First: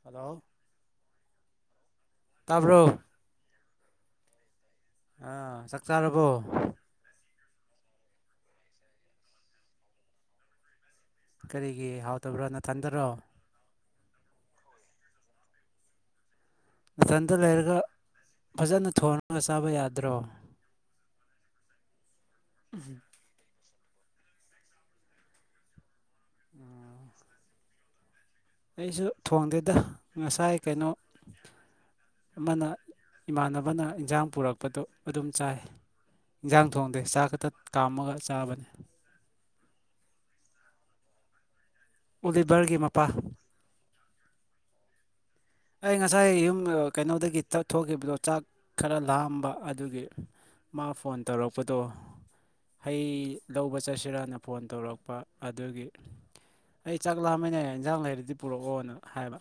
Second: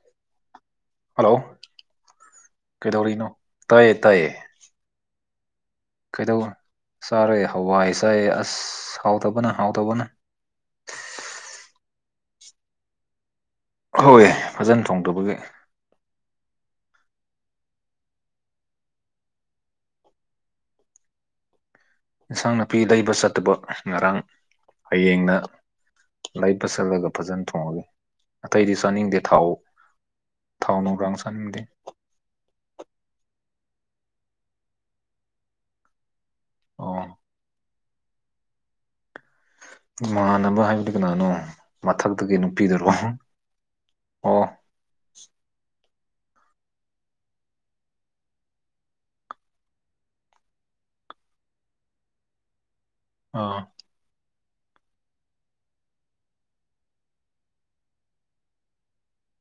hello hello ꯇꯥꯕ꯭ꯔꯣ ꯀꯩꯗꯧꯔꯤꯅꯣ ꯇꯌꯦ ꯇꯌꯦ ꯑꯥ ꯆꯥꯛ ꯆꯥꯔꯕꯣ ꯀꯩꯗꯧ ꯆꯥꯔꯦ ꯍꯋꯥꯏ ꯆꯥꯏ ꯑꯁ ꯍꯥꯎꯇꯕꯅ ꯍꯥꯎꯇꯕꯅ ꯀꯔꯤꯒꯤ ꯍꯥꯎꯇꯕ꯭ꯔꯣ ꯅꯅꯥꯊꯟꯗꯔꯣ ꯍꯣꯏ ꯐꯖꯅ ꯊꯣꯡꯗꯕꯒꯤ ꯃꯅꯥꯊꯟꯇ ꯂꯩꯔꯒ ꯐꯖꯅ ꯊꯣꯟꯉꯒ ꯆꯥꯕ ꯌꯥꯗ꯭ꯔꯣ [inaudible] ꯏꯟꯁꯥꯡ ꯅꯥꯄꯤ ꯂꯩꯕ ꯆꯠꯇꯕ ꯉꯔꯥꯡ ꯍꯌꯦꯡꯅ ꯂꯥꯏ ꯄ ꯆꯠꯂꯒ ꯐꯖꯅ ꯊꯣꯡꯉꯒꯦ ꯑꯇꯩꯗꯤ ꯑꯩꯁꯨ ꯆꯥꯅꯤꯡꯗꯦ ꯊꯥꯎ ꯊꯣꯡꯗꯦꯗ ꯉꯁꯥꯏ ꯊꯥꯎ ꯀꯩꯅꯣ ꯅꯨꯡꯗꯥꯡ ꯆꯥꯅꯤꯡꯗꯦ ꯑꯃꯅ ꯏꯃꯥꯟꯅꯕ ꯑꯃꯅ ꯏꯟꯖꯥꯡ ꯄꯨꯔꯛꯄꯗꯣ ꯑꯗꯨꯝ ꯆꯥꯏ ꯏꯟꯖꯥꯡ ꯊꯣꯡꯗꯦ ꯑꯣ ꯆꯥꯛ ꯈꯛꯇ ꯀꯥꯝꯃꯒ ꯆꯥꯕꯅꯤ ꯃꯃꯥꯟꯅꯕ ꯍꯥꯏꯕꯗꯤ ꯀꯅꯥꯅꯣ ꯃꯊꯛꯇꯒꯤ ꯑꯣꯂꯤꯚꯔꯒꯤ ꯅꯨꯄꯤꯗꯨꯔꯣ ꯃꯄꯥ ꯑꯣ ꯑꯩ ꯉꯁꯥꯏ ꯌꯨꯝ ꯀꯩꯅꯣꯗꯒꯤ ꯊꯣꯛꯈꯤꯕꯗꯣ ꯆꯥꯛ ꯈꯔ ꯂꯥꯝꯕ ꯑꯗꯨꯒꯤ ꯃꯥ ꯐꯣꯟ ꯇꯧꯔꯛꯄꯗꯣ ꯍꯩ ꯑꯥ ꯂꯧꯕ ꯆꯠꯁꯤꯔꯥꯅ ꯐꯣꯟ ꯇꯧꯔꯛꯄ ꯑꯗꯨꯒꯤ ꯑꯩ ꯆꯥꯛ ꯂꯥꯛꯑꯝꯃꯅꯦ ꯏꯟꯖꯥꯡ ꯂꯩꯔꯗꯤ ꯄꯨꯔꯛꯑꯣꯅ ꯍꯥꯏꯕ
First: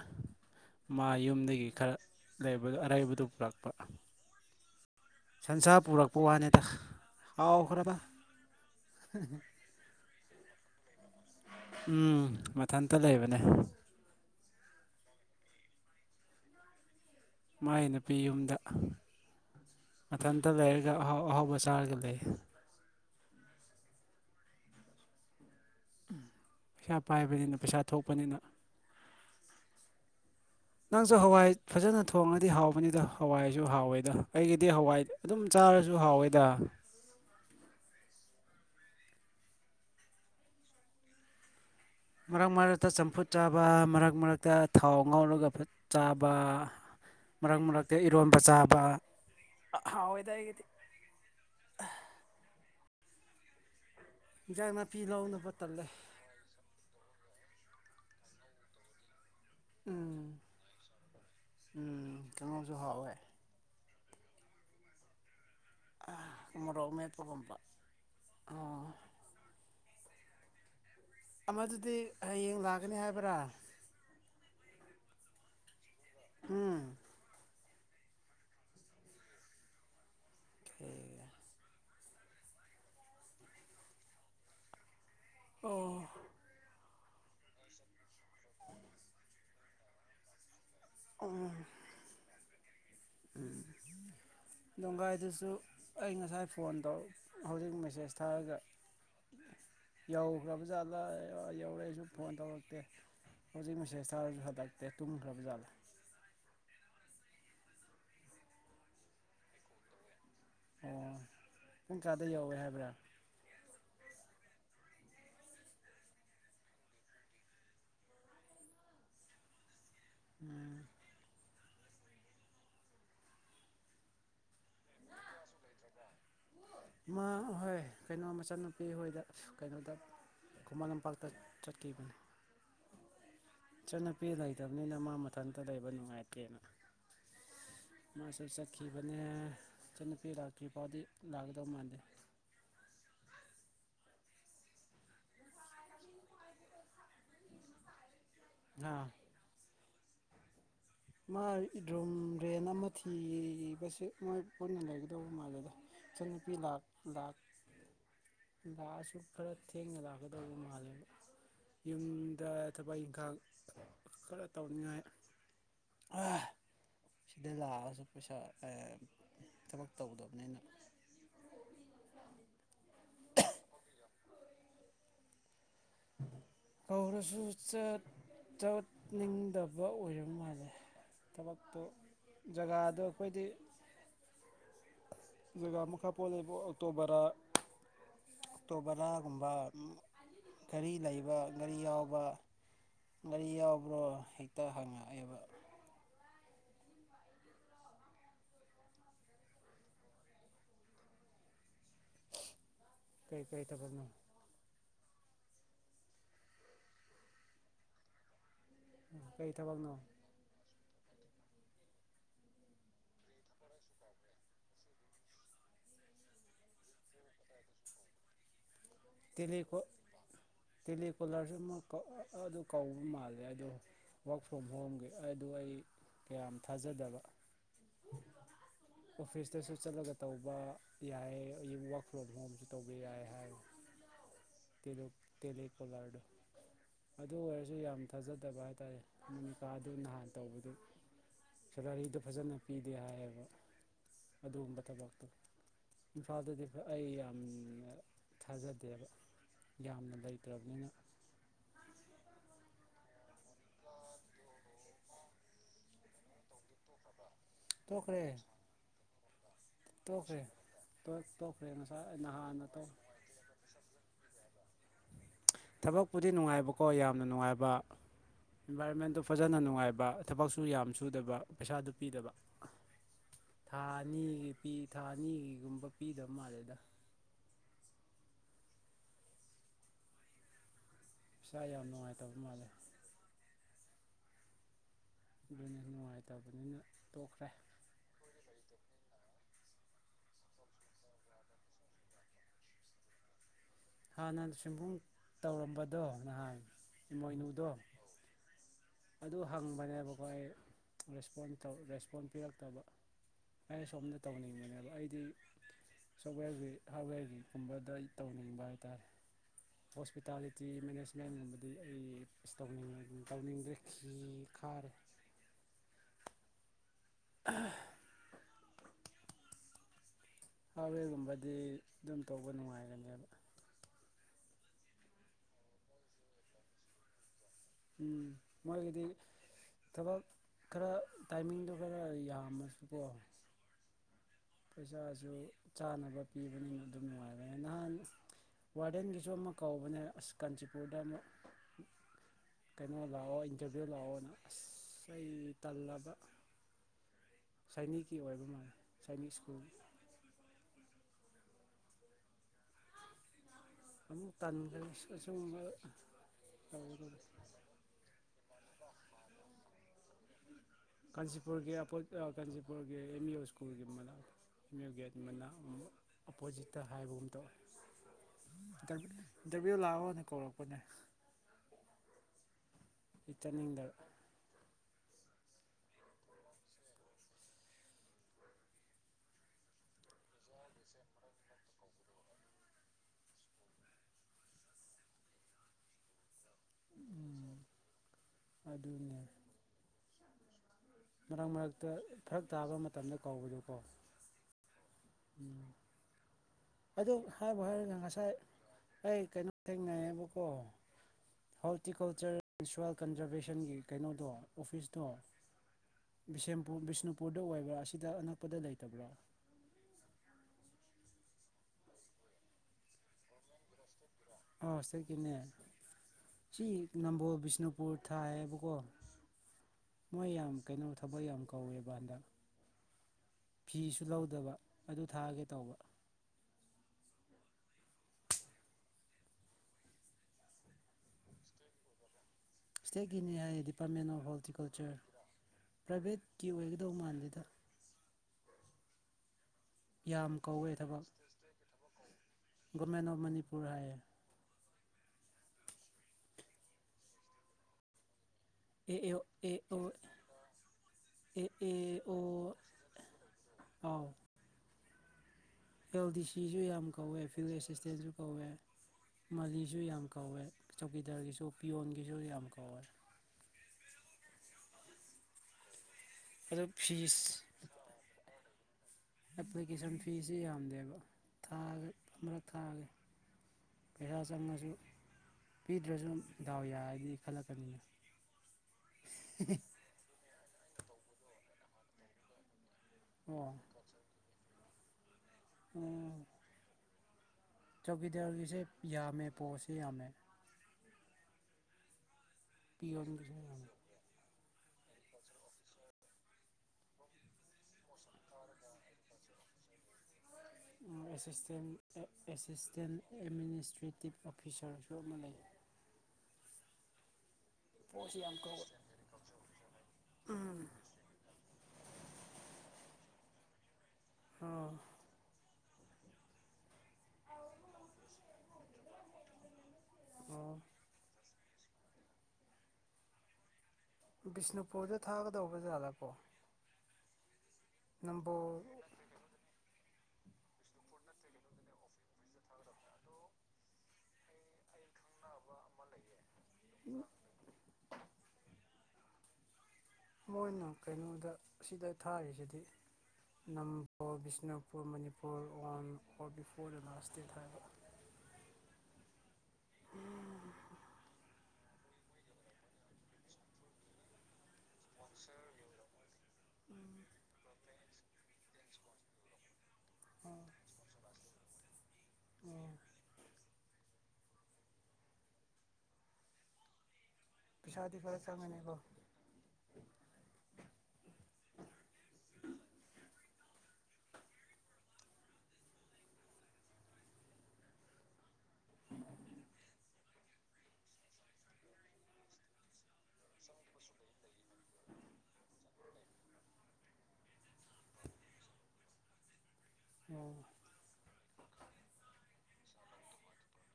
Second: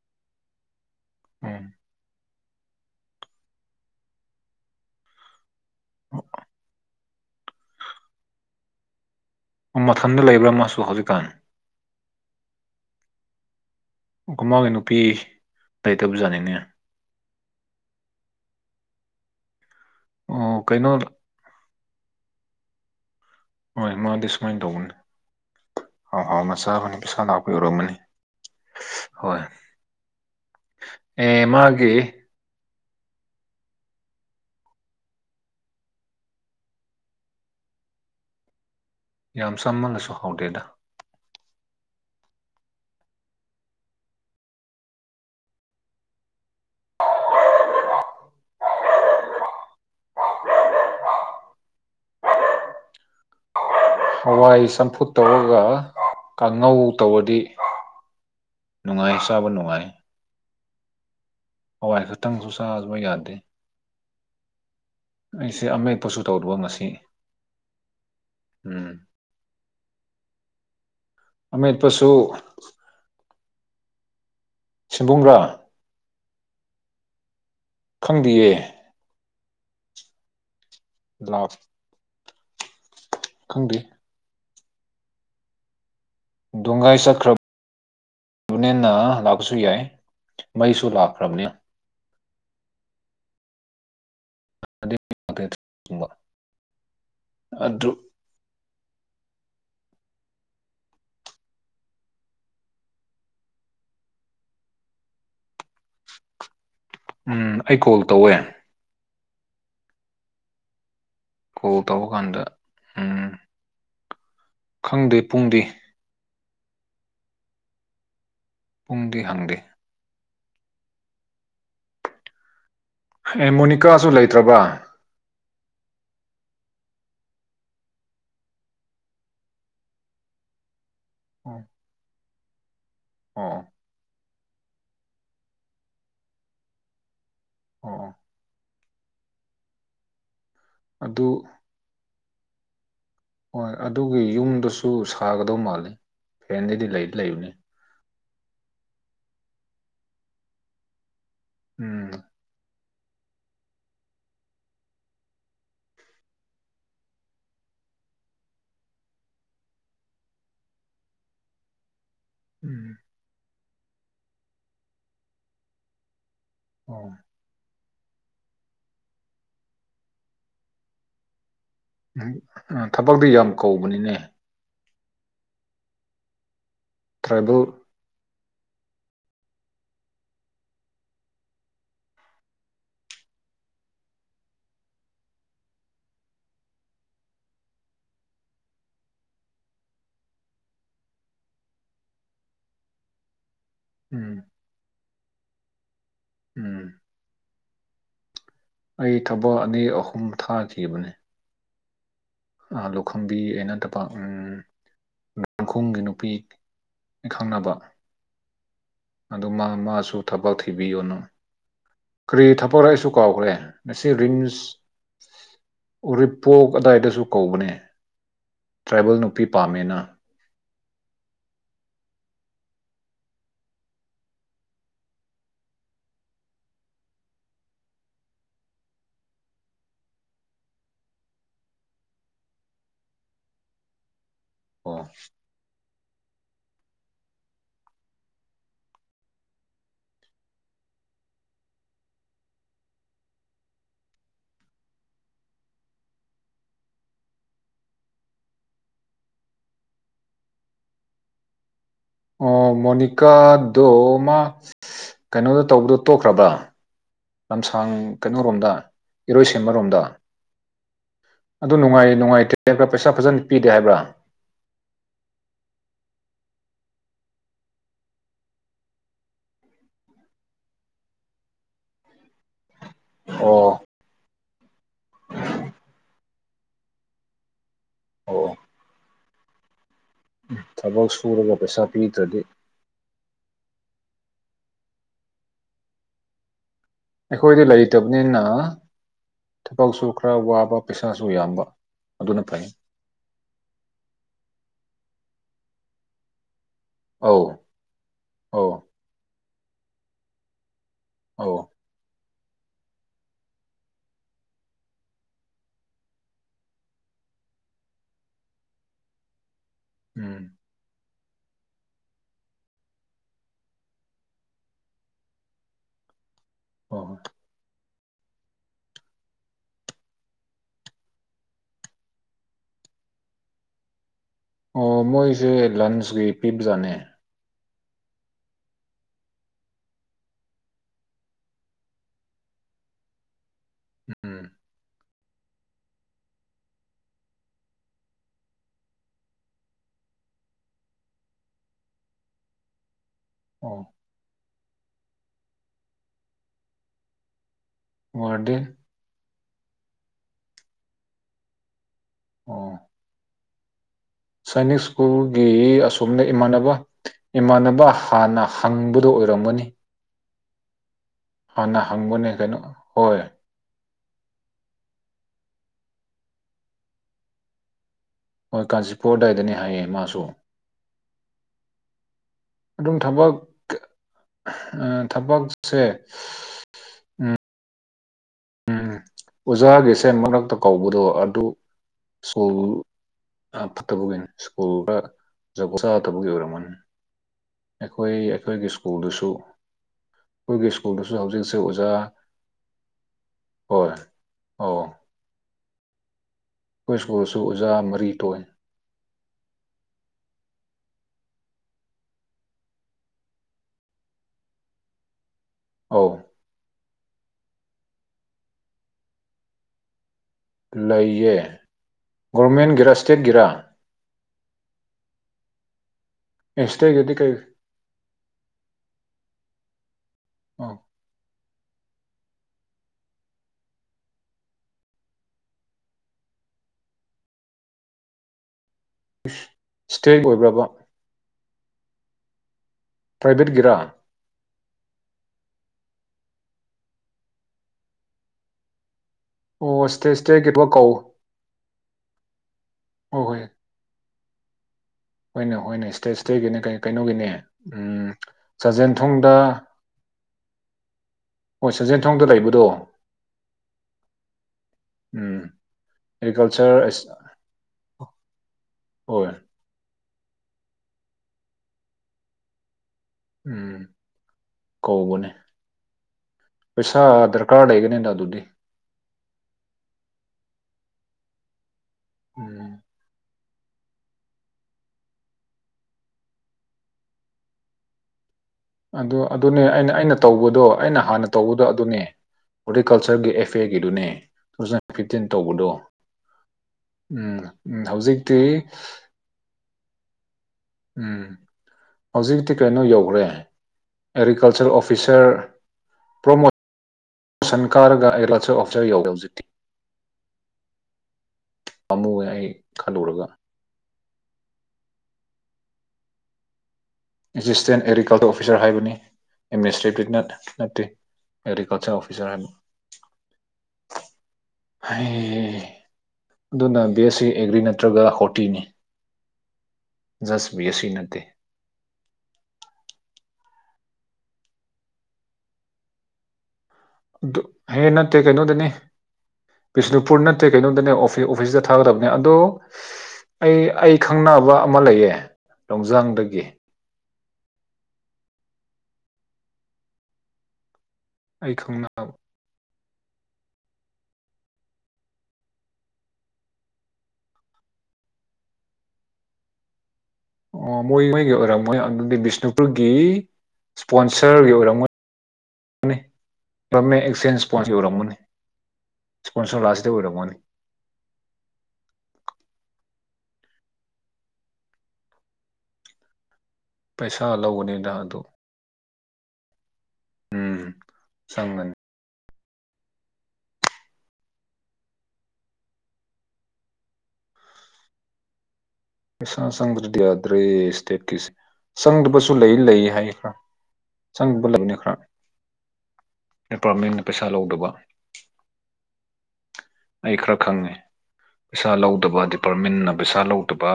ꯃꯥ ꯌꯨꯝꯗꯒꯤ ꯈꯔ ꯂꯩꯕ ꯑꯔꯩꯕꯗꯨ ꯄꯨꯔꯛꯄ ꯁꯟꯁꯥ ꯄꯨꯔꯛꯄ ꯋꯥꯅꯤꯗ ꯍꯥꯎꯈ꯭ꯔꯕ ꯃꯊꯟꯇ ꯂꯩꯕ꯭ꯔꯥ ꯃꯥꯁꯨ ꯍꯧꯖꯤꯛꯀꯥꯟ ꯎꯝ ꯃꯊꯟꯇ ꯂꯩꯕꯅꯦ ꯃꯃꯥꯒꯤ ꯅꯨꯄꯤ ꯂꯩꯇꯕ ꯖꯥꯠꯅꯤꯅꯦ ꯃꯥꯏ ꯅꯨꯄꯤ ꯌꯨꯝꯗ ꯃꯊꯟꯇ ꯑꯣ ꯀꯩꯅꯣ ꯂꯩꯔꯒꯍꯥꯎ ꯑꯍꯥꯎꯧꯕ ꯆ ꯆꯥꯒꯂꯦ ꯍꯣꯏ ꯃꯥꯗꯤ ꯁꯨꯃꯥꯏꯅ ꯇꯧꯕꯅꯦ ꯑꯥꯎ ꯍꯥꯎ ꯃꯆꯥ ꯐꯅ ꯄꯩꯁꯥ ꯂꯥꯛꯄꯤ ꯄꯥꯏꯕꯅꯤꯅ ꯄꯩꯁꯥ ꯑꯣꯏꯎꯔꯝꯃꯅꯤ ꯊꯣꯛꯄꯅꯤꯅ ꯍꯣꯏ ꯅꯪꯁꯨ ꯑꯦ ꯍꯋꯥꯏ ꯃꯥꯒꯤ ꯐꯖꯅ ꯊꯣꯡꯉꯗꯤ ꯍꯥꯎ ꯅꯤꯗ ꯍꯋꯥꯏꯁꯨ ꯍꯥꯎꯋꯦꯗ ꯑꯩꯒꯤꯗꯤ ꯍꯋꯥꯏ ꯑꯗꯨꯝ ꯆꯥꯔꯁꯨ ꯍꯥꯎꯋꯦꯗ [inaudible] ꯌꯥꯝ ꯆꯝꯃꯜꯂꯁꯨ ꯍꯥꯎꯗꯦꯗ ꯃꯔꯛ ꯃꯔꯛꯇ ꯆꯝꯐꯨꯠ ꯆꯥꯕ ꯃꯔꯛ ꯃꯔꯛꯇ ꯊꯥꯎ ꯉꯧꯎꯔꯒ ꯆꯥꯕ ꯃꯔꯛ ꯃꯔꯛꯇ ꯏꯔꯣꯟꯕ ꯆꯥꯕ [unintelligible] ꯍꯋꯥꯏ ꯏꯟꯖꯥꯡ ꯅꯥꯄꯤ ꯆꯝꯐꯨꯠ ꯂꯧꯅꯕ ꯇꯧꯔꯒ ꯇꯜꯂꯦ ꯀꯥꯡꯉꯧ ꯇꯧꯔꯗꯤ ꯅꯨꯡꯉꯥꯏ ꯆꯥꯕ ꯅꯨꯡꯉꯥꯏ ꯎꯝ ꯍꯋꯥꯏ ꯎꯝ ꯈꯛꯇꯪꯁꯨ ꯀꯥꯡꯉꯧꯁꯨ ꯆꯥꯕ ꯍꯥꯎꯋꯦ ꯌꯥꯗꯦ ꯑꯩꯁꯦ ꯑꯃꯦꯠꯄꯁꯨ ꯇꯧꯗꯕ ꯉꯁꯤ ꯃꯣꯔꯣꯛ ꯃꯦꯠꯄꯒꯨꯝꯕ ꯎꯝ ꯑꯣ ꯑꯃꯗꯨꯗꯤ ꯑꯃꯦꯠꯄꯁꯨ ꯍꯌꯦꯡ ꯂꯥꯛꯀꯅꯤ ꯍꯥꯏꯕ꯭ꯔꯥ ꯁꯤꯟꯕꯨꯡꯕ꯭ꯔꯥ ꯎꯝ ꯈꯪꯗꯤꯌꯦ ꯂꯥꯎ ꯈꯪꯗꯦ ꯑꯣ ꯗꯣꯡꯒꯥꯥꯏ ꯆꯠꯈ꯭ꯔꯕꯅꯦꯅ ꯂꯥꯛꯄꯁꯨ ꯌꯥꯏ ꯃꯩꯁꯨ ꯂꯥꯛꯈ꯭ꯔꯕꯅꯦ ꯗꯣꯡꯒꯥꯏꯗꯨꯁꯨ ꯑꯩ ꯉꯁꯥꯏ ꯐꯣꯟ ꯇꯧ ꯍꯧꯖꯤꯛ ꯑꯗꯨ ꯃꯦꯁꯦꯖ ꯊꯥꯔꯒ ꯌꯧꯈ꯭ꯔꯕꯖꯥꯠꯂꯥ ꯌꯧꯔꯦꯁꯨ ꯐꯣꯟ ꯇꯧꯔꯛꯇꯦ ꯍꯧꯖꯤꯛ ꯃꯦꯁꯦꯖ ꯊꯥꯔꯁꯨ ꯍꯟꯂꯛꯇꯦ ꯇꯨꯝꯈ꯭ꯔꯕꯖꯥꯠꯂꯦ ꯎꯝ ꯑꯩ ꯀꯣꯜ ꯇꯧꯋꯦ ꯑꯣꯝ ꯀꯣꯜ ꯇꯧꯕ ꯀꯥꯟꯗ ꯎꯝ ꯈꯪꯗꯦ ꯄꯨꯡꯗꯤ ꯄꯨꯡꯗꯤ ꯍꯪꯗꯦ ꯎꯝ ꯑꯦꯃꯣꯅꯤꯀꯥꯁꯨ ꯂꯩꯇ꯭ꯔꯕ ꯃꯥ ꯍꯣꯏ ꯀꯩꯅꯣ ꯃꯆꯥꯟꯅꯨꯄꯤ ꯍꯣꯏꯗ ꯀꯩꯅꯣꯗ ꯈꯨꯃꯟ ꯂꯝꯄꯥꯛꯇ ꯑꯣ ꯆꯠꯈꯤꯕꯅꯦ ꯑꯣ ꯆꯟꯅꯨꯄꯤ ꯂ ꯂꯩꯇꯕꯅꯤꯅ ꯃꯥ ꯃꯊꯟꯇ ꯂꯩꯕ ꯅꯨꯡꯉꯥꯏꯇꯦꯅ ꯑꯣ ꯃꯥꯁꯨ ꯆꯠ ꯀꯤꯕꯅꯦ ꯆꯟꯅꯨꯄꯤ ꯂꯥꯛꯇ꯭ꯔꯤ ꯄꯥꯎ ꯑꯗꯨ ꯂꯥꯛ ꯍꯣꯏ ꯑꯗꯨꯒꯤ ꯌꯨꯝꯗꯨꯁꯨ ꯁꯥꯒꯗꯧ ꯃꯥꯜꯂꯤ ꯐꯦꯟꯗꯗꯤ ꯂꯩ ꯂꯩꯕꯅꯤ ꯑꯥ ꯃꯥ ꯎꯝ ꯗ꯭ꯔꯨꯝ ꯔꯦꯟ ꯑꯃ ꯊꯤ ꯏꯕꯕꯁꯤ ꯃꯣꯏ ꯄꯨꯟꯅ ꯂꯩꯒꯗꯧꯕ ꯃꯥꯜꯂꯦꯗ ꯏꯆꯟꯅꯨꯄꯤ ꯂꯥꯛ ꯂꯥꯛ ꯂꯥꯛꯑꯁꯨ ꯈꯔ ꯊꯦꯡꯅ ꯂꯥꯛꯀꯗꯧꯕ ꯃꯥꯜꯂꯦ ꯌꯨꯝ ꯑ ꯗ ꯎꯝ ꯊꯕꯛ ꯏꯟꯈꯥꯡ ꯈꯔ ꯇꯧꯅꯤꯡꯉꯥꯏ ꯁꯤꯗ ꯂꯥꯛꯑꯁꯨ ꯄꯩꯁꯥ ꯊꯕꯛ ꯇꯧꯗꯕꯅꯤꯅ ꯎ ꯊꯕꯛꯇꯤ ꯌꯥꯝ ꯀꯧꯕꯅꯤꯅꯦ ꯀꯧꯔꯁꯨ ꯇ꯭ꯔꯥꯏꯕꯦꯜ ꯆꯠ ꯆꯠꯅꯤꯡꯗꯕ ꯑꯣꯏꯔꯝ ꯃꯥꯜꯂꯦ ꯊꯕꯛꯇꯨ ꯖꯒꯥꯗꯣ ꯑꯩꯈꯣꯏꯗꯤ ꯖꯒꯥ ꯃꯈꯥ ꯄꯣꯜꯂꯦꯕꯨ ꯑꯣꯛꯇꯣꯕꯔꯥ ꯑꯣꯇꯣ ꯕꯔꯒꯨꯝꯕ ꯒꯥꯔꯤ ꯂꯩꯕ ꯒꯥꯔꯤ ꯌꯥꯎꯕ ꯒꯥꯔꯤ ꯌꯥꯎꯕ꯭ꯔꯣ ꯎꯝ ꯍꯦꯛꯇ ꯍꯪꯉꯛ ꯎꯝ ꯑꯩ ꯊꯕꯛ ꯑꯅꯤ ꯑꯍꯨꯝ ꯊꯥꯈꯤꯕꯅꯤ ꯂꯨꯈꯝꯕꯤ [unintelligible] ꯀꯩꯀꯩ ꯑꯩꯅ ꯊꯕꯛꯅꯣ ꯇꯄꯥꯛ ꯎ ꯈꯣꯡꯒꯤ ꯅꯨꯄꯤ ꯏꯈꯪꯅꯕ ꯑꯗꯨ ꯀꯩ ꯃꯥ ꯊꯕꯛꯅꯣ ꯃꯥꯁꯨ ꯊꯕꯛ ꯊꯤꯕꯤꯌꯨꯅ ꯀꯔꯤ ꯊꯕꯛꯂ ꯑꯩꯁꯨ ꯀꯥꯎꯈ꯭ꯔꯦ ꯉꯁꯤ ꯔꯤꯝꯁ ꯎꯔꯤꯄꯣꯛ ꯑꯗꯥꯏꯗꯁꯨ ꯀꯧꯕꯅꯦ ꯇ꯭ꯔꯥꯏꯕꯦꯜ ꯅꯨꯄꯤ ꯄꯥꯝꯃꯦꯅ ꯇꯦꯂꯤꯀꯨꯂꯔꯁ ꯑꯃ ꯑꯗꯨ ꯀꯧꯕ ꯃꯥꯜꯂꯦ ꯑꯗꯨ ꯋꯔꯛ ꯐ꯭ꯔꯣꯝ ꯍꯣꯝꯒꯤ ꯑꯗꯨ ꯑꯩ ꯀꯌꯥꯝ ꯊꯥꯖꯗꯕ ꯑꯣꯐꯤꯁꯇꯁꯨ ꯆꯠꯂꯒ ꯇꯧꯕ ꯌꯥꯏ ꯌꯨꯝ ꯋꯔꯛ ꯐ꯭ꯔꯣꯝ ꯍꯣꯝꯁꯨ ꯇꯧꯕ ꯌꯥꯏ ꯍꯥꯏ ꯇ ꯑꯣ ꯇꯦꯂꯦꯀꯣꯂꯥꯔꯗꯣ ꯑꯗꯨ ꯑꯣꯏꯔꯁꯨ ꯌꯥꯝ ꯊꯥꯖꯗꯕ ꯍꯥꯏꯇꯥꯔꯦ ꯃꯃꯤꯀꯥꯗꯨ ꯅꯍꯥꯟ ꯇꯧꯕꯗꯨ ꯁꯂꯔꯤꯗꯣ ꯐꯖꯅ ꯄꯤꯗꯦ ꯍꯥꯏꯌꯦꯕ ꯑꯗꯨꯒꯨꯝꯕ ꯊꯕꯛꯇꯣ ꯏꯝꯐꯥꯜꯗꯗꯤ ꯑꯩ ꯌꯥꯝ ꯊꯥꯖ ꯐꯠꯇꯦꯕ ꯌꯥꯝꯅ ꯂꯩꯇ꯭ꯔꯕꯅꯤꯅ ꯑꯣ ꯃꯣꯅꯤꯀꯥꯗꯣ ꯃ ꯀꯩꯅꯣꯗ ꯇꯧꯕꯗꯣ ꯇꯣꯛꯈ꯭ꯔꯕ꯭ꯔꯥ ꯂꯝꯁꯥꯡ ꯇꯣꯛꯈ꯭ꯔꯦ ꯀꯩꯅꯣꯔꯣꯝꯗ ꯏꯔꯣꯏꯁꯦꯝꯕꯔꯣꯝꯗ ꯇꯣꯛꯈ꯭ꯔꯦ ꯇꯣꯛꯈ꯭ꯦ ꯑꯗꯨ ꯅꯨꯡꯉꯥꯏ ꯉꯁꯥꯏ ꯅꯨꯡꯉꯥꯏꯇꯦ ꯅꯍꯥꯟꯅ ꯇꯧ ꯍꯥꯏꯕ꯭ꯔꯥ ꯄꯩꯁꯥ ꯐꯖꯅ ꯄꯤꯗꯦ ꯍꯥꯏꯕ꯭ꯔꯥ ꯊꯕꯛꯄꯨꯗꯤ ꯅꯨꯡꯉꯥꯏꯕꯀꯣ ꯌꯥꯝꯅ ꯅꯨꯡꯉꯥꯏꯕ ꯏꯟꯚꯥꯏꯔꯣꯟꯃꯦꯟꯗꯨ ꯐꯖꯅ ꯅꯨꯡꯉꯥꯏꯕ ꯊꯕꯛꯁꯨ ꯌꯥꯝ ꯁꯨꯗꯕ ꯄꯩꯁꯥꯗꯨ ꯄꯤꯗꯕ ꯑꯣ ꯊꯥ ꯑꯅꯤꯒꯤ ꯄꯤ ꯊꯥ ꯑꯅꯤꯒꯤꯒꯨꯝꯕ ꯄꯤꯗꯕ ꯃꯥꯜꯂꯦꯗ ꯑꯣ ꯊꯕꯛ ꯁꯨꯔꯒ ꯄꯩꯁꯥ ꯌꯥꯝ ꯅꯨꯡꯉꯥꯏꯇꯕ ꯄꯤꯗ꯭ꯔꯗꯤ ꯃꯥꯜꯂꯦ ꯑꯗꯨꯅꯦ ꯅꯨꯡꯉꯥꯏꯇꯕꯅꯤꯅ ꯇꯣꯛꯈ꯭ꯔꯦ ꯑꯩꯈꯣꯏꯗꯤ ꯂꯩꯇꯕꯅꯤꯅ ꯊꯕꯛꯁꯨ ꯈꯔ ꯋꯥꯕ ꯄꯩꯁꯥꯁꯨ ꯌꯥꯝꯕ ꯑꯗꯨꯅ ꯐꯩ ꯍꯥꯟꯅ ꯁꯨꯝꯕꯨꯡ ꯇꯧꯔꯝꯕꯗꯣ ꯅꯍꯥꯟ ꯑꯧ ꯏꯃꯣꯏꯅꯨꯗꯣ ꯑꯧ ꯑꯗꯨ ꯍꯪꯕꯅꯦꯕꯀꯣ ꯑꯩ ꯔꯦꯁꯄꯣꯟ ꯑꯧ ꯔꯦꯁꯄꯣꯟ ꯄꯤꯔꯛꯇꯕ ꯑꯩꯅ ꯁꯣꯝꯗ ꯇꯧꯅꯤꯡꯕꯅꯦꯕ ꯑꯩꯗꯤ ꯁꯣꯞꯋꯦꯔꯒꯤ ꯍꯥꯔꯠꯋꯦꯔꯒꯤꯒꯨꯝꯕꯗ ꯑꯩ ꯇꯧꯅꯤꯡꯕ ꯍꯥꯏ ꯇꯥꯔ ꯎꯝ ꯍꯣꯁꯄꯤꯇꯥꯂꯤꯇꯤ ꯃꯦꯅꯦꯖ ꯂꯣꯏꯅꯤꯡꯕꯗꯤ ꯑꯩ ꯇꯩꯅꯤꯡ ꯇꯧꯅꯤꯡꯗ꯭ꯔꯦ ꯈꯤ ꯈꯥꯔꯦ ꯑꯣ ꯑꯍ ꯍꯥꯔꯠꯋꯦꯒꯨꯝꯕꯗꯤ ꯑꯗꯨꯝ ꯇꯧꯕ ꯅꯨꯡꯉꯥꯏꯒꯅꯦꯕ ꯑꯣ ꯃꯣꯏꯁꯦ ꯂꯟꯁꯀꯤ ꯄꯤꯕꯖꯥꯠꯅꯦ ꯎꯝ ꯃꯣꯏꯒꯤꯗꯤ ꯊꯕꯛ ꯈꯔ ꯇꯥꯏꯃꯤꯡꯗꯣ ꯈꯔ ꯌꯥꯝꯃꯁꯨꯀꯣ ꯎꯝ ꯆꯥꯁꯨ ꯆꯥꯅꯕ ꯄꯤꯕꯅꯤꯅ ꯑꯗꯨꯝ ꯅꯨꯡꯉꯥꯏꯦ ꯅꯍꯥꯟ ꯋꯥꯔꯗꯦꯟꯒꯤꯁꯨ ꯑꯃ ꯀꯧꯕꯅꯦ ꯑꯁ ꯀꯥꯟꯆꯤꯄꯨꯔꯗ ꯑꯃ ꯀꯩꯅꯣ ꯂꯥꯛꯑꯣ ꯑꯣ ꯏꯟꯇꯔꯚꯤꯌꯨ ꯂꯥꯛꯑꯣꯅ ꯑꯁ ꯑꯩꯖꯨ ꯇꯜꯂꯕ ꯁꯥꯏꯅꯤꯛꯒꯤ ꯑꯣꯏꯕ ꯋꯥꯔꯗꯦꯟ ꯃꯥꯜꯂꯦ ꯁꯥꯏꯅꯤꯛ ꯁ꯭ꯀꯨꯜ ꯒꯤ ꯑꯣ ꯑꯃꯨꯛ ꯁꯥꯏꯅꯤꯛ ꯇꯟꯈ꯭ꯔꯦ ꯁ꯭ꯀꯨꯜꯒꯤ ꯑꯁꯨꯝꯕ ꯑꯁꯨꯝꯅ ꯏꯃꯥꯟꯅꯕ ꯇꯧꯒꯗꯕ ꯏꯃꯥꯟꯅꯕ ꯍꯥꯟꯅ ꯍꯪꯕꯗꯣ ꯑꯣꯏꯔꯝꯒꯅꯤ ꯀꯥꯟꯆꯤꯄꯨꯔꯒꯤ ꯍꯥꯟꯅ ꯑꯄꯨ ꯍꯪꯕꯅꯦ ꯀꯩꯅꯣ ꯀꯥꯟꯆꯤꯄꯨꯔꯒꯤ ꯍꯣꯏ ꯑꯦꯝ ꯌꯨ ꯁ꯭ꯀꯨꯜꯒꯤ ꯃꯅꯥ ꯑꯦꯝ ꯌꯨ ꯒꯦꯠ ꯃꯅꯥ ꯑꯣꯄꯣꯖꯤꯠꯇ ꯍꯥꯏꯕꯒꯨꯝ ꯇꯧꯋꯦ ꯍꯣꯏ ꯀꯥꯟꯆꯤꯄꯨꯔ ꯗꯥꯏꯗꯅꯤ ꯏꯟꯇꯔꯚꯤꯌꯨ ꯍꯥꯏꯌꯦ ꯂꯥꯛꯑꯣꯅ ꯃꯥꯁꯨ ꯀꯧꯔꯛꯄꯅꯦ ꯑꯗꯨꯝ ꯑꯩ ꯊꯕꯛ ꯆꯠꯅꯤꯡꯗꯕ ꯑ ꯊꯕꯛꯁꯦ ꯎꯝ ꯎꯝ ꯑꯣꯖꯥꯒꯤ ꯁꯦꯟ ꯃꯔꯛꯇ ꯀꯧꯕꯗꯣ ꯑꯗꯨ ꯁ꯭ꯀꯨꯟ ꯐꯠꯇꯕꯒꯤꯅꯤ ꯁ꯭ꯀꯨꯜꯒ ꯑꯣꯖꯥ ꯂꯩꯇꯕꯒꯤ ꯑꯣꯏꯔꯝꯃꯅꯤ ꯎꯝ ꯑꯩꯈꯣꯏ ꯑꯩꯈꯣꯏꯒꯤ ꯑꯗꯨꯅꯦ ꯁ꯭ꯀꯨꯜꯗꯨꯁꯨ ꯑꯩꯈꯣꯏꯒꯤ ꯁ꯭ꯀꯨꯜꯗꯁꯨ ꯃꯔꯛ ꯍꯧꯖꯤꯛꯁꯦ ꯑꯣꯖꯥ ꯃꯔꯛꯇ ꯐꯔꯛ ꯇꯥꯕ ꯃꯇꯝꯗ ꯀꯧꯕꯗꯨꯀꯣ ꯍꯣꯏ ꯑꯧ ꯎꯝ ꯑꯩꯈꯣꯏ ꯑꯗꯨ ꯁ꯭ꯀꯨꯜꯁꯨ ꯍꯥꯏꯕꯨ ꯑꯣꯖꯥ ꯍꯥꯏꯔꯒ ꯃꯔꯤ ꯉꯁꯥꯏ ꯊꯣꯛꯑꯦ ꯑꯩ ꯀꯩꯅꯣ ꯊꯦꯡꯅꯩꯌꯦꯕꯀꯣ ꯍꯣꯔꯇꯤꯀꯜꯆꯔ ꯁꯣꯏꯋꯜ ꯀꯟꯖꯥꯔꯕꯦꯁꯟꯒꯤ ꯀꯩꯅꯣꯗꯣ ꯑꯣꯐꯤꯁꯇꯣ ꯑꯧ ꯕꯤꯁꯦꯝꯄꯨꯔ ꯕꯤꯁꯅꯨꯄꯨꯔꯗ ꯑꯣꯏꯕ꯭ꯔꯥ ꯑꯁꯤꯗ ꯑꯅꯛꯄꯗ ꯂꯩꯇꯕ꯭ꯔꯥ ꯂꯩꯌꯦ ꯒꯣꯔꯃꯦꯟꯒꯤꯔ ꯏꯁ꯭ꯇꯦꯠꯀꯤꯔ ꯑꯥ ꯁꯇꯦꯠ ꯀꯤꯅꯦ ꯁꯤ ꯏꯁꯇꯦꯠꯀꯤꯗꯤ ꯀꯩ ꯅꯝꯕꯣꯜ ꯕꯤꯁꯅꯨꯄꯨꯔ ꯊꯥꯏꯌꯦꯕꯀꯣ ꯃꯣꯏ ꯌꯥꯝ ꯑꯣ ꯀꯩꯅꯣ ꯊꯕꯛ ꯌꯥꯝ ꯀꯧꯋꯦꯕ ꯍꯟꯗꯛ ꯐꯤꯁꯨ ꯂꯧꯗꯕ ꯑꯗꯨ ꯊꯥꯒꯦ ꯇꯧꯕ ꯏꯁꯇꯦꯛ ꯑꯣꯏꯕ꯭ꯔꯕꯣ ꯏꯁꯇꯒꯤꯅꯤ ꯍꯥꯏ ꯄ꯭ꯔꯥꯏꯚꯦꯠꯀꯤꯔꯥ ꯗꯤꯄꯥꯔꯠꯃꯦꯟ ꯑꯣꯐ ꯍꯣꯇꯤ ꯀꯜꯆꯔ ꯄ꯭ꯔꯥꯏꯚꯦꯠꯀꯤ ꯑꯣꯏꯒꯗꯧ ꯃꯥꯟꯗꯦꯗ ꯑꯣ ꯏꯁꯇꯦꯠ ꯌꯥꯝ ꯏꯁꯇꯦꯠꯀꯤꯗꯣ ꯀꯧꯋꯦ ꯀꯧ ꯊꯕꯛ ꯒꯣꯔꯃꯦꯟ ꯑꯣꯐ ꯍꯣꯏ ꯍꯣꯏ ꯃꯅꯤꯄꯨꯔ ꯍꯥꯏꯌꯦ ꯍꯣꯏꯅꯦ ꯍꯣꯏꯅꯦ ꯏꯁꯇꯦꯠ ꯏꯁꯇꯦꯠꯒꯤꯅꯦ ꯀꯩꯅꯣꯒꯤꯅꯦ ꯎꯝ ꯑꯦ ꯑꯦ ꯆꯥꯖꯦꯟꯊꯣꯡꯗ ꯑꯦ ꯑꯣ ꯑꯦ ꯍꯣꯏ ꯑꯦ ꯑꯣ ꯆꯥꯖꯦꯟꯊꯣꯡꯗ ꯂꯩꯕꯗꯣ ꯑꯥꯎ ꯎꯝ ꯑꯦꯜ ꯗꯤ ꯁꯤꯁꯨ ꯌꯥꯝ ꯑꯦꯒ꯭ꯔꯤꯀꯜꯆꯔ ꯑꯁ ꯀꯧꯋꯦ ꯐꯤꯜ ꯑꯦꯁꯤꯁꯇꯦꯟꯁꯨ ꯀꯧꯋꯦ ꯍꯣꯏ ꯃꯥꯂꯤꯁꯨ ꯌꯥꯝ ꯀꯧ ꯀꯧꯋꯦ ꯆꯧꯀꯤꯗꯔꯒꯤꯁꯨ ꯄꯤꯌꯣꯟꯒꯤꯁꯨ ꯌꯥꯝ ꯀꯧꯋꯦ ꯎꯝ ꯀꯧꯕꯅꯦ ꯑꯗꯨ ꯄꯩꯁꯥ ꯐꯤꯁ ꯗꯔꯀꯥꯔ ꯂꯩꯒꯅꯤꯗ ꯑꯗꯨꯗꯤ ꯑꯦꯄꯂꯤꯀꯦꯁꯟ ꯐꯤꯁ ꯁꯦ ꯌꯥꯝ ꯕ ꯊꯥ꯭ꯔ ꯎꯝ ꯊꯥꯒꯦ ꯄꯩꯁꯥ ꯆꯪꯉꯁꯨ ꯄꯤꯗ꯭ꯔꯁꯨ ꯗꯥꯎ ꯌꯥꯔꯗꯤ ꯈꯜꯂꯛꯀꯅꯤꯅ ꯑꯗꯨ ꯑꯗꯨꯅꯦ ꯑꯩꯅ ꯑꯩꯅ ꯇꯧꯕꯗꯣ ꯑꯩꯅ ꯍꯥꯟꯅ ꯇꯧꯕꯗꯣ ꯑꯗꯨꯅꯦ ꯍꯣꯔꯇꯤꯀꯜꯆꯔꯒꯤ ꯑꯣ ꯑꯦꯐ ꯑꯦꯒꯤꯗꯨꯅꯦ ꯇꯨ ꯊꯥꯎꯖꯟ ꯐꯤꯐꯇꯤꯟ ꯇꯧꯕꯗꯣ ꯎꯝ ꯎꯝ ꯎꯝ ꯍꯧꯖꯤꯛꯇꯤ ꯆꯧꯀꯤꯗꯔꯒꯤꯁꯦ ꯌꯥꯝꯃꯦ ꯄꯣꯠꯁꯦ ꯌꯥꯝꯃꯦ ꯎꯝ ꯍꯧꯖꯤꯛꯇꯤ ꯀꯩꯅꯣ ꯌꯧꯈ꯭ꯔꯦ ꯄꯤꯌꯣꯟꯒꯤꯁꯨ ꯌꯥꯝꯃꯦ ꯑꯦꯒ꯭ꯔꯤꯀꯜꯆꯔ ꯑꯣꯐꯤꯁꯔ ꯄ꯭ꯔꯃꯣꯠ ꯁꯟ ꯀꯥꯔꯒ ꯑꯦꯔꯆꯔ ꯑꯣꯐꯤꯁꯔ ꯌꯧꯋꯦ ꯍꯧꯖꯤꯛꯇꯤ ꯑꯦꯁꯁꯇꯦꯟ ꯄꯥꯝꯃꯨꯋꯦ ꯑꯩ ꯑꯦꯁꯁꯤꯁꯇꯦꯟ ꯈꯜꯂꯨꯔꯒ ꯑꯦꯗꯃꯤꯅꯤꯁꯇ꯭ꯔꯦꯇꯚ ꯇꯤꯞ ꯑꯣꯐꯤꯁꯥꯔꯁꯨ ꯑꯃ ꯂꯩ ꯑꯦꯖꯤꯁꯇꯦꯟ ꯄꯣꯠꯁꯤ ꯑꯦꯒ꯭ꯔꯤꯀꯜꯆꯔ ꯌꯥꯝ ꯑꯣꯐꯤꯁꯥꯔ ꯀꯧꯋꯦ ꯍꯥꯏꯕꯅꯤ ꯑꯦꯗꯃꯤꯅꯤꯁꯇ꯭ꯔꯦꯇꯤꯞ ꯎꯝ ꯅꯠꯇꯦ ꯁꯦ ꯑꯣꯐꯤꯁꯔ ꯍꯥꯏꯅꯤ ꯑꯣ ꯍꯌꯦ ꯑꯗꯨꯅ ꯕꯦꯁꯁꯤ ꯑꯦꯒ꯭ꯔꯤ ꯅꯠꯇ꯭ꯔꯒ ꯍꯣꯔꯇꯤꯅꯤ ꯖꯁ ꯑꯣ ꯕꯤ ꯑꯦ ꯁꯤ ꯅꯠꯇꯦ ꯕꯤꯁꯅꯨꯄꯨꯔꯗ ꯊꯥꯒꯗꯧꯕꯖꯥꯠꯂꯥꯀꯣ ꯍꯦ ꯅꯠꯇ ꯀꯩꯅꯣꯗꯅꯤ ꯄꯤꯁꯂꯨ ꯎꯄꯨꯔ ꯅꯠꯇꯦ ꯀꯩꯅꯣꯝꯗꯅꯦ ꯑꯣꯐꯤꯁꯇ ꯊꯥꯒꯗꯕꯅꯦ ꯑꯗꯣ ꯑꯩ ꯑꯩ ꯈꯪꯅꯕ ꯑꯃ ꯂꯩꯌꯦ ꯔꯣꯡꯖꯥꯡꯗꯒꯤ ꯃꯣꯏꯅ ꯀꯩꯅꯣꯗ ꯑꯩ ꯑꯁꯤꯗ ꯈꯪꯅꯕ ꯊꯥꯔꯤꯁꯤꯗꯤ ꯅꯝꯕꯣ Bishnupur Manipur one forty four ꯂꯥꯁꯈꯦꯠꯇ ꯍꯥꯏꯕ [inaudible] ꯑꯣ ꯃꯣꯏ ꯃꯣꯏꯒꯤ ꯑꯣꯏꯔꯝꯃꯣꯏ ꯑꯗꯨꯗꯤ ꯕꯤꯁꯅꯨꯄꯨꯔꯒꯤ ꯁꯄꯣꯟꯁꯔꯒꯤ ꯑꯣꯏꯔꯝꯃꯣꯏ ꯑꯦꯁꯆꯦꯟꯖ ꯄꯣ ꯌꯨꯔꯝꯒꯅꯦ ꯁꯄꯣꯥꯁ ꯑꯗꯨ ꯑꯣꯏꯔꯝꯒꯅꯤ ꯑꯣ ꯑꯣ ꯄꯩꯁꯥ ꯂꯧꯕꯅꯦꯗ ꯄꯩꯁꯥꯗꯤ ꯑꯗꯨ ꯈꯔ ꯆꯪꯉꯅꯤꯀꯣ ꯎꯝ ꯁꯪꯒꯅꯤ ꯄꯩꯁꯥ ꯆꯪꯗ꯭ꯔꯗꯤ ꯌꯥꯗ꯭ꯔꯦ ꯏꯁꯇꯦꯠꯀꯤꯁꯦ ꯆꯪꯗꯕꯁꯨ ꯂꯩ ꯂꯩ ꯍꯥꯏꯌꯦ ꯈ꯭ꯔꯥ ꯆꯪꯕ ꯂꯩꯕꯅꯤ ꯈꯔ ꯗꯤꯄꯥꯔꯠꯃꯦꯟꯅ ꯄꯩꯁꯥ ꯂꯧꯗꯕ [inaudible] ꯑꯩ ꯈꯔ ꯈꯪꯉꯦ ꯄꯩꯁꯥ ꯂꯧꯗꯕ ꯗꯤꯄꯥꯔꯠꯃꯦꯟꯅ ꯄꯩꯁꯥ ꯂꯧ ꯗꯕ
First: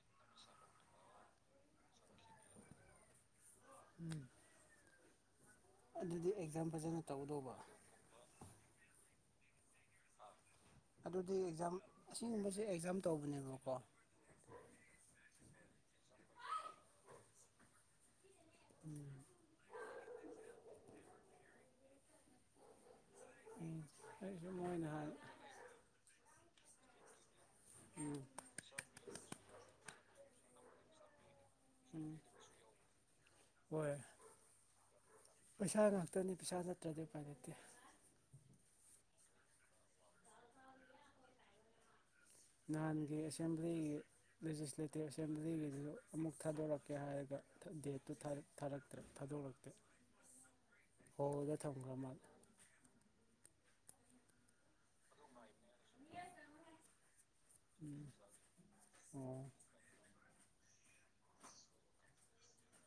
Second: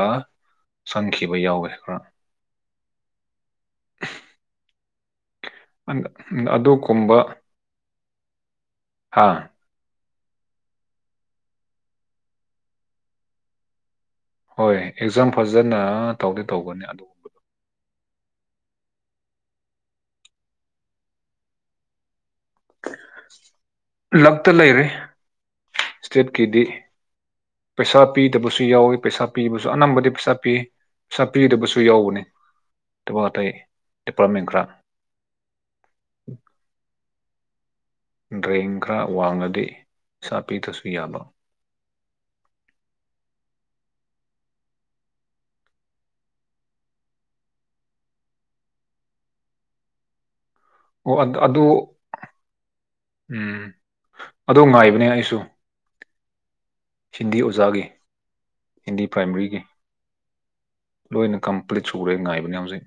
ꯆꯪꯈꯤꯕ ꯌꯥꯎꯋꯦ ꯈꯔ ꯎꯝ ꯑꯗꯨꯗꯤ ꯑꯦꯛꯖꯥꯝ ꯐꯖꯅ ꯑꯗꯨꯒꯨꯝꯕ ꯇꯧꯗꯧꯕ ꯍꯥꯥ ꯑꯗꯨꯗꯤ ꯑꯦꯛꯖꯥꯝ ꯑꯁꯤꯒꯨꯝꯕꯁꯤ ꯑꯦꯛꯖꯥꯝ ꯇꯧꯕꯅꯦꯕꯀꯣ ꯍꯣꯏ ꯑꯦꯛꯖꯥꯝ ꯐꯖꯅ ꯇꯧꯗꯤ ꯇꯧꯕꯅꯤ ꯑꯗꯨꯒꯨꯝꯕꯗꯣ ꯎꯝ ꯎꯝ ꯂꯛꯇ ꯑꯩꯁꯨ ꯂꯩꯔꯦ ꯃꯣꯏꯅ ꯍꯥꯟ ꯏꯁꯇꯦꯠꯀꯤꯗꯤ ꯄꯩꯁꯥ ꯎꯝ ꯄꯤꯗꯕꯁꯨ ꯌꯥꯎꯋꯤ ꯄꯩꯁꯥ ꯄꯤꯕꯁꯨ ꯑꯅꯝꯕꯗꯤ ꯄꯩꯁꯥ ꯄꯤ ꯄꯩꯁꯥ ꯄꯤꯗꯕꯁꯨ ꯎꯝ ꯌꯥꯎꯕꯅꯤ ꯑꯗꯨꯕ ꯑꯇꯥꯏ ꯍꯣꯏ ꯗꯤꯄꯥꯔꯠꯃꯦꯟ ꯈꯔ ꯄꯩꯁꯥ ꯉꯥꯛꯇꯅꯤ ꯄꯩꯁꯥ ꯅꯠꯇ꯭ꯔꯗꯤ ꯎꯄꯥꯏ ꯂꯩꯇꯦ ꯗ꯭ꯔꯦꯡ ꯈꯔ ꯋꯥꯡꯉꯗꯤ ꯁꯥꯄꯤꯗꯁꯨ ꯌꯥꯕ ꯅꯍꯥꯟꯒꯤ ꯑꯦꯁꯦꯝꯕ꯭ꯂꯤꯒꯤ ꯂꯦꯖꯤꯁꯂꯦꯇꯤꯞ ꯑꯦꯁꯦꯝꯕ꯭ꯂꯤꯒꯤꯗꯨ ꯑꯃꯨꯛ ꯊꯥꯗꯣꯔꯛꯀꯦ ꯍꯥꯏꯔꯒ ꯗꯦꯠꯇꯨ ꯊꯥꯔꯛꯇ꯭ꯔꯦ ꯊꯥꯗꯣꯔꯛꯇ꯭ꯔꯦ ꯑꯣ ꯑꯗꯨ ꯑꯗꯨ ꯎꯝ ꯑꯗꯣ ꯉꯥꯏꯕꯅꯦ ꯑꯩꯁꯨ ꯍꯤꯟꯗꯤ ꯑꯣꯖꯥꯒꯤ ꯎꯝ ꯍꯤꯟꯗꯤ ꯑꯣ ꯄ꯭ꯔꯥꯏꯃꯔꯤꯒꯤ ꯂꯣꯏꯅ ꯀꯝꯄ꯭ꯂꯤꯠ ꯁꯨꯔꯦ ꯉꯥꯏꯕꯅꯦ ꯍꯧꯖꯤꯛ